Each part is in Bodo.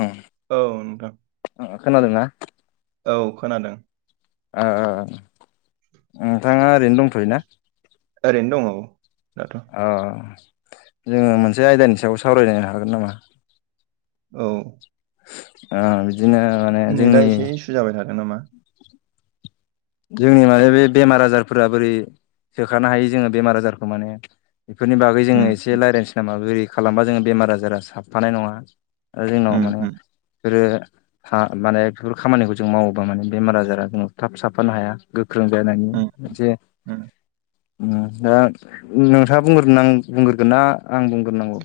ओं औ नोंथां ओ खोनादोंना औ खोनादों। नोंथाङा ओरैनो दंथ'यो ना? ओरैनो दङ। दाथ' औ जोङो मोनसे आयदानि सायाव सावरायायनो हागोन नामा? औ बिदिनो माने नेटआ जोंनि एसे इसु जाबाय थादों नामा जोंनि माने बे बेमार आजारफोरा बोरै सोखानो हायो जोङो बेमार आजारखौ माने बेफोरनि बागै जोङो उम एसे रायज्लायसै नामा बोरै खालामबा जोङो बेमार आजारा साबफानाय नङा। आरो जोंनाव उम माने उम बि ह माने बेफोर खामानिखौ जों मावोबा माने बेमार आजारा जोंन थाब साफानो हाया गोख्रों जानायनि उम मोनसे उम दा नोंथाङा बुंग्रोगोन नख आं बुंग्रोगोन ना? आं बुंग्रोनांगौ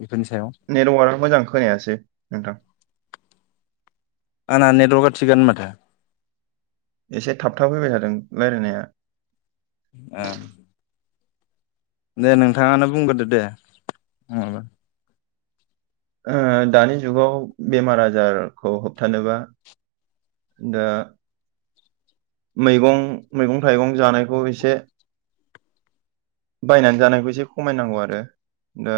बेफोरनि सायाव? नेटवार्कआ मोजां खोनायासै नोंथां आंना नेटवर्कआ थिगोन माथो एसे थाब थाब फैबाय थादों रायलायनाया। ओ दे नोंथाङानो बुंग्रोदो दे नङाबा ओ दानि जुगाव बेमार आजारखौ होबथानोबा दा मैगं मैगं-थाइगं जानायखौ एसे बायनानै जानायखौ एसे खमायनांगौ आरो दा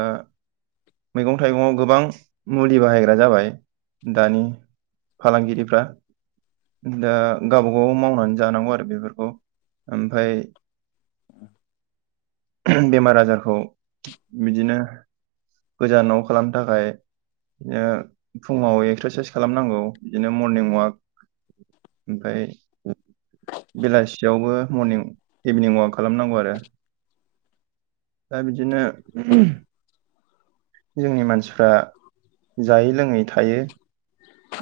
मैगं थाइगङाव गोबां मुलि बाहायग्रा जाबाय दानि फालांगिरिफ्रा दा गावबागाव मावनानै जानांगौ आरो बेफोरखौ ओमफ्राय बेमार आजारखौ बिदिनो गोजानाव खालामनो थाखाय ओ फुङाव एक्सारसाइस खालामनांगौ बिदिनो मरनिं अवाक ओमफ्राय बेलासियावबो मरनिं इभिनिं ववाक खालामनांगौ आरो दा बिदिनो जोंनि मानसिफ्रा जायै लोङै थायो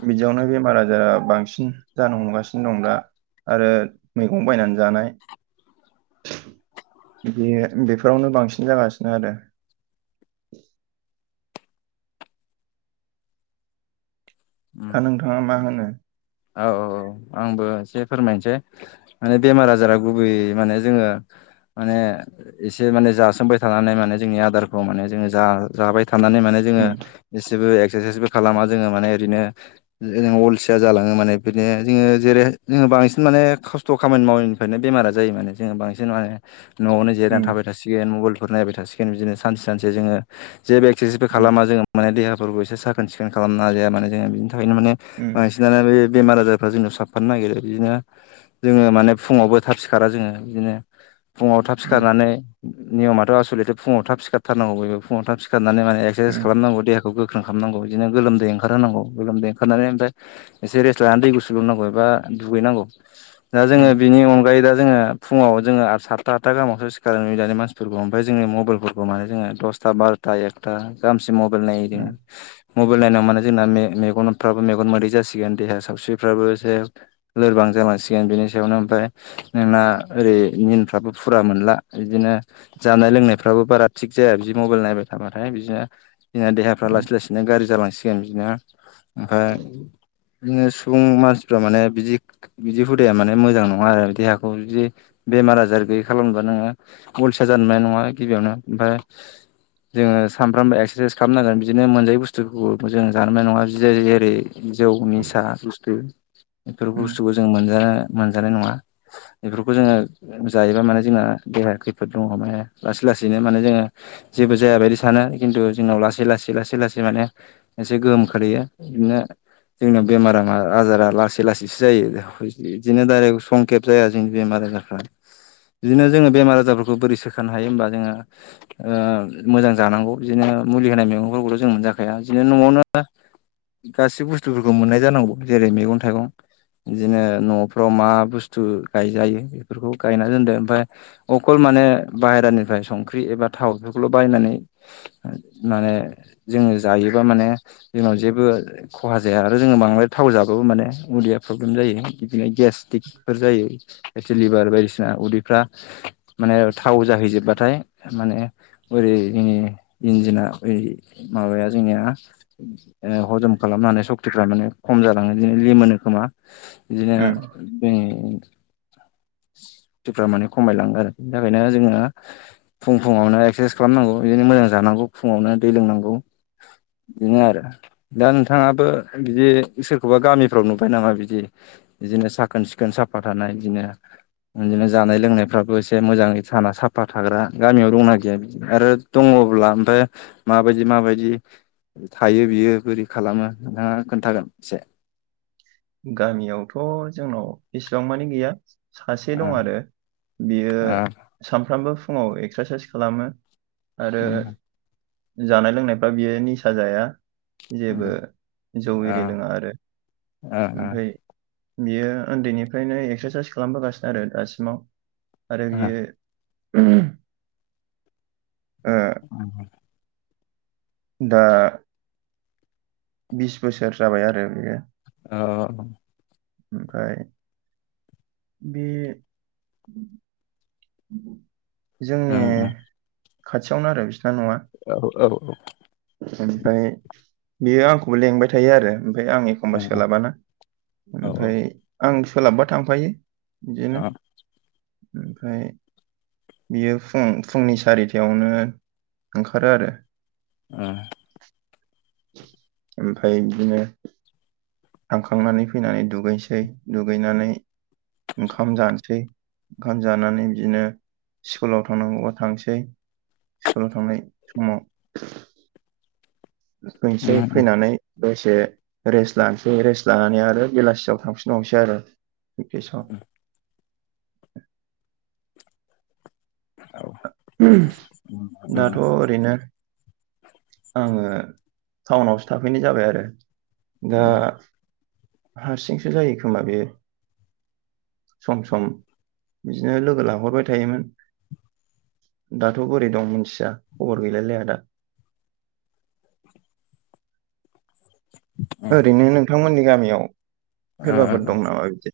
बिदियावनो बेमार आजारा बांसिन जानो हमगासिनो दं दा। आरो मैगं बायनानै जानाय। बे बेफोरावनो बांसिन जागासिनो आरो [inaudible] दा नोंथाङा मा होनो? औ औ आंबो एसे फोरमायनोसै माने बेमार आजारा गुबै माने जोङो माने एसे माने जासोमबाय थानानै माने जोंनि आदारखौ माने जोङो जा-जाबाय थनानै माने जोङो उम जसेबो एक्सारसाइसबो खालामा जोङो माने ओरैनो ओ अलसिया जाला ङो माने बिदिनो जोङो जेरै जोङो बांसिन माने खस्थ' खामानि मावैनिफ्रायनो बेमारा जायो माने जोङो बांसिन माने न'आवावनो उम जिरायनानै थाबाय थासिगोन मबाइलफोर नायबाय थासिगोन बिदिनो सानसे सानसे जोङो जेबो एक्सारसाइसबो उम खालामा जोङो माने देहाफोरखौ एसे साखोन सिखोन खालामना जाया माने जोङो बिनि थाखायनो माने उम बेमार आजारफ्रा जोंनाव साबफानो नागिरो बिदिनो जोङो माने फुङावबो थाब सिखारा जोङो बिदिनो फुङाव थाब उम सिखारनानै नियमाथ' आसलथे' फुङाव थाब सिखारथारनांगौ ब फुाङाव थाब सिखार नै माने माने एक्सारसाइस उम खालामनांगौ देहाखौ गोख्रों खालामनांगौ बिदिनो गोलोमदै ओंखारहोनांगौ गोलोमदै ओंखारनानै ओमफ्राय एसे रेस्ट लानानै दै गु सु ल'नांगौ एबा दुगैनांगौ दा जोङो उम बिनि अनगायै दा जोङो फुङाव जोङो सातथा आतथा गामसो सिखारनाय नुयो दानि मानसिफोरखौ ओमफ्राय जोंनि मबाइल फोरफोरखौ माने जोङो दस था बार'था एगथा गाहाम सिम मबाइल मबाइल नायो जोङो उम मबाइल नायनानै माने जोंना मे-मेगनफ्राबो मेगन मोदै जासिगोन देहा सावस्रिफ्राबो एसे लोरबां जालांसिगोन बेनि सायावनो ओमफ्राय नोंना ओरै निनफ्राबो फुरा मोनला बिदिनो जानाय लोंनायफ्राबो बारा थिग जाया बिदि मबाइल नाय थाबाथाय बिदिनो जोंना देहाफ्रा उम लासै लासैनो गाज्रि जालांसिगोन बिदिनो ओमफ्राय बिदिनो सुबुं मानसिफ्रा माने बिदि बिदि हुदाया माने मोजां नङा आरो देहाखौ बिदि बेमार आजार गैयि खालामबा नोङो अलसिया जानो मोननाय नङा गिबियावनो ओमफ्राय जोङो सानफ्रामबो एक्सारसाइस खालामनांगोन बिदिनो मोनजायै बुस्थुखौ जों जानोनाय नङा बिदि जेरै जौ निसा बुस्थु बेफोर उम बुस्थुखौ जों मोनजा मोन जानाय नङा। बेफोरखौ जोङो जायोबा माने जोंना देहाया खैफोद दङ माने लासै लासैनो माने जोङो जेबो जाया बायदि सानो खिन्थु जोंनाव लासै लासै लासै लासै माने एसे गोहोम खोलैयो बिनो जोंनियाव बेमारा आजारा लासै लासैसो जायो बिदिनो दाररेक्ट संखेब जाया जोंनि बेमार-आजा रफ्रा बिदिनो जोङो बेमार आजारफोरखौ बोरै सोखानो हायो होमबा जोङो ओ मोजां जानांगौ बिदिनो ओ मुलि होनाय मैगंफोरखौथ' जों मोनजाखाया बिदिनो न'आवनो गाससिबो बुस स्थुफोरखौ मोननाय जानांगौ जेरै मैगं-थाइगं बिदिनो न'फ्राव मा बुस्थु गायजायो बेफोरखौ गायना दोनदो बा अकल माने बेहेरानिनिफ्राय संख्रि एबा थाव एफोरखौल'बायनानै माने जों जायोबा माने जोंनाव जेबो खहा जाया आरो जोङो बांद्राय थाव जाबाबो माने उदैया प्रब्लेम जायो। बिदिनो गेस्टिकफोर जायो पेटिलिभार बायदिसि ना उदैफ्रा माने थाव जाहैजोबबाथाय माने ओरैनि इन्जिना यै माबाया जोंनिया हजम खालामनो हानाय सक्तिफ्रा माने खम जालाङो बिदिनो ले मोनो खोमा बिदिनो उम जों सुतफ्रा माने खमायलाङो आरो बेनो जोंआ फुं फुङावनो एक्सारसाइस खालामनांगौ बिदिनो मोजां जानांगौ फुङावनो दै लोंनांगौ बिनो आरो दा नों थांङाबो बिदि सोरखौबा गामिफ्राव नुबाय नामा बिदि बिदिनो साखोन सिखोन साफा थानाय इदिनो बिदिनो जानाय लोंनायफ्राबो एसे मोजाङै साना साफा थाग्रा गामियाव दंना गैया बेदि आरो दङ' अब्ला ओमफाय माबायदि माबायदि थायो बियो बोरै खालामो नोंथाङा खोन्थागोन एसे गामियावथ जोंनाव बेसेबां मानि गैया सासे ओ दं आरो बियो ओ सामफ्रामबो फुङाव एक्सारसाइस खालामो आरो उम उम जानाय लोंनायफ्रा बियो निसा जाया जेबो जौ एरि लोङा आरो ओ ओ ओमफ्राय बियो उन्दैनिफ्रायनो एक्सारसाइस खालामबोगासिनो आरो दासिमाव आरो बियो उम ओ दा बिस बोसोर जाबाय आरो बेयो अ अ अ ओमफ्राय बे उ उ जोंनि खाथियावनो आरो बिस औ औ औ ओमफ्राय बेयो आंखौबो लेंबाय थायो आरो ओमफ्राय आं एखमबा सोलाबाना ओ औ ओमफ्राय आं सोलाबबा थांफायो बिदिनो आ ओमफ्राय बियो फुं फुंनि सारिथायावनो ओंखारो आरो उम ओमफाय बिदिनो थांखांनानै फैनानै दुगैनोसै दुगैनानै ओंखाम जानोसै ओंखाम जानानै बिदिनो स्कुलाव थांनांगौबा थांसै स्कुलाव थांनाय समाव औ फैसै औ औ फैनानै दसे रेस्ट लानोसै रेस्ट लानानै आरो बेलासियाव थांफिनबावनोसै आरो [unintelligible] औ उम उम दाथ ओरैनो आंङो टाउनावसो थाफैनाय जाबाय आरो दा हारसिंसो जायो खोमा बे सम सम बिदिनो लोगो लाहरबाय थायोमोन। दाथ' बोरै दं मिथिया खबर गैलायलाया दा ओरैनो नोंथांमोननि गामियाव आ सोरबाफोर दं नामा बिदि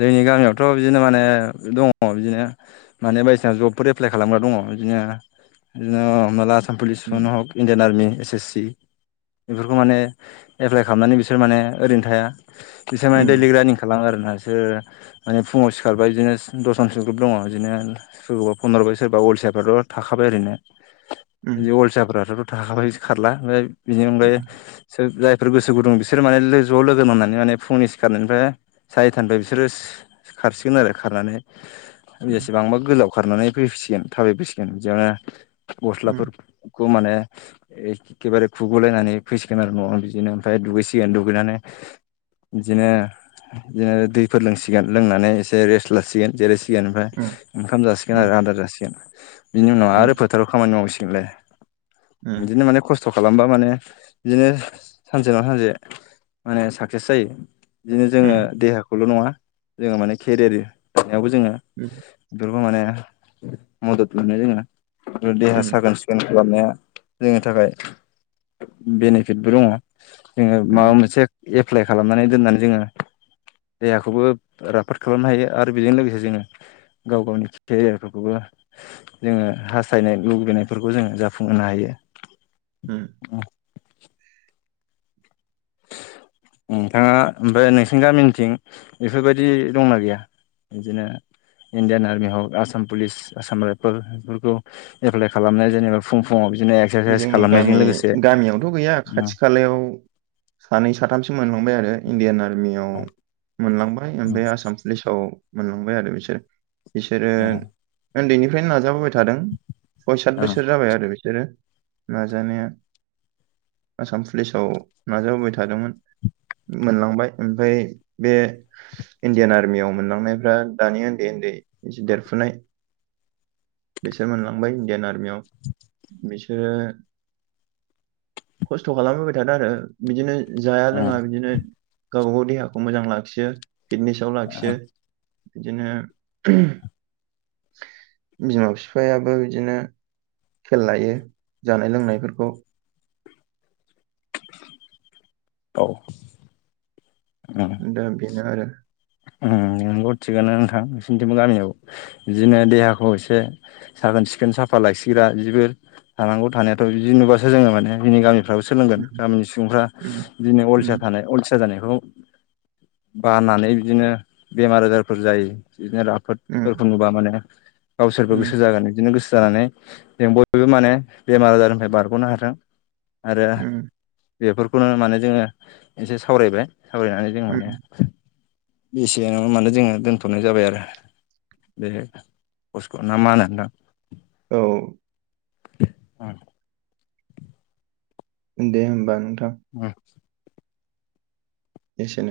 जोंनि गामियावथ' बिदिनो माने दङ बिदिनो माने बायदिसिना जबफोर एप्लाइ खालामग्रा दङ बिदिनो बिदिनो हमनाला आसाम उम पुलिसफोरनो हक Indian army S S C बेफोरखौ माने एप्लाइ खालामनानै बिसोर माने ओरैनो थाया बिसोर माने उम दैलि रानिं खालामो आरो ना बि माने फुङाव सिखारबाय बिदिनो दसनसो ग्रुप दङ बिदिनो सोरबा फन हरब्बाय सोरबा अलसि फिथाइफ्राथ' थाखाबाय ओरैनो उम बे अलसाफ्राथ'थ' थाखाबाय खारला ओमफ्राय बिनि अनगायै जायफोर गोसो गुदुं बिसोर माने लो ज' लोगो नांना माने फुंनि सि खारनायनिफ्राय सारिथानिफ्राय बिसोरो खारसिगोन आरो खारनानै बेसेबांबा गोलाव खारनानै फैफसिगोन थाबायबोसिगोन बेयावनो उम गस्लाफोर खौ माने एखेबारे खुगलायनानै फैसिगोन आरो न'आव बिदिनो ओमफ्राय दुगैसिगोन दुगैनानै [inaudible] बिदिनो बिदिनो दैफोर लोंसिगोन लोंनानै एसे रेस्ट लासिगोन जेरै सिसिगोन ओमफ्राय उम ओंखाम जासिगोन आरो आदार जासिगोन बिनि उनाव उम आरो फोथाराव खामानि मावसिगोनलाय उम बिदिनो माने खस्थ' खालामबा माने बिदिनो सानसे ना सानसे माने साक्सेस जायो। बिदिनो जोङो उम देहाखौल' नङा जोङो माने केेरियार बेयावबो जोङो बेफोरखौ माने मदद मोनो जोङो। देहा उम साखोन सिखोन खालामनाया जोंनि थाखाय बेनिफिटबो दङ। जोङो उम माबा मोनसे एप्लाइ खालामनानै दोननानै जोङो देहाखौबो राफोद खालामनो हायो आरो बेजों लोगोसे जोङो गाव गावनि केरियारफोरखौबो जोङो हास्थायनाय लुुबैनायफोरखौ जोङो जाफुंहोनो हायो। उम नोंथाङा ओमफ्राय नोंसिनि गामिनिथिं बेफोरबायदि दंना गैया बिदिनो इण्डियान आर्मि हक आसाम पुलिस आसाम रायफोल बेफोरखौ एप्लाइ खालामनाय जेनेबा फुं फुंआव जोंनि गामि गामियावथ' गैया उम खाथि खालायाव सानै साथामसो से मोनलांबाय आरो इण्डियान आरमियाव उम मोनलांबाय ओमफ्राय आसाम पुलिसाव मोनलांबाय आरो बिसोर बिसोरो उम उन्दैनिफ्रायनो नाजाबोबाय थादों सय सत उम बोसोर जाबाय आरो बिसोरो नाजानाया आसाम पुलिसाव नाजाबोबाय थादोंमोन। मोनलांबाय ओमफ्राय बे इण्डियान आर्मियाव मोनलांनायफ्रा दानि उन्दै देरफुनाय बिसोर मोनलांबाय इणडियान आर [inaudible] बिसोरो खस्थ' खालामबोबाय थादों आरो बिदिनो जाया लोङा उम बिदिनो गावबा गाव देहाखौ मोजां लाखियो फिटनेसाव लाखियो। बिदिनो बिमा बिफायाबो बिदिनो खेल लायो जानाय लोंनायफोरखौ औ उम द बेनो आरो नोंगौ थिगानो नोंथां नसोरनिथिंबो गामियाव बिदिनो देहाखौ एसे साखोन सिखोन सिफेन साफा लाखसिग्रा बिबो थानांगौ थानायाथ' बिदि नुबासो जोङो माने जोंनि गामि फ्राबो सोंन गामिनि सुबुंफ्रा उम दिनै उम अलसिया थानाय अलसिया जानाय बेखौ बानानै बिदिनो बेमार आजारफोर जायो‌ बिदिनो उम राफोदफोरखौ नुबा माने गावसोरबो उम गोसो जागोन बिदिनो गोसो जानानै जों बयबो माने बेमार आजारनिफ्राय बारगनो हाथों। आरो उम बेफोरखौनो माने जोङो एसे सावरायबाय सावरायनानै जों माने उम एसेयाव माने जोङो दोन्थ'नाय जाबाय आरो बे खस्क' ना मा होनो दा औ उम दे होनबा नोंथां। उम एसेनो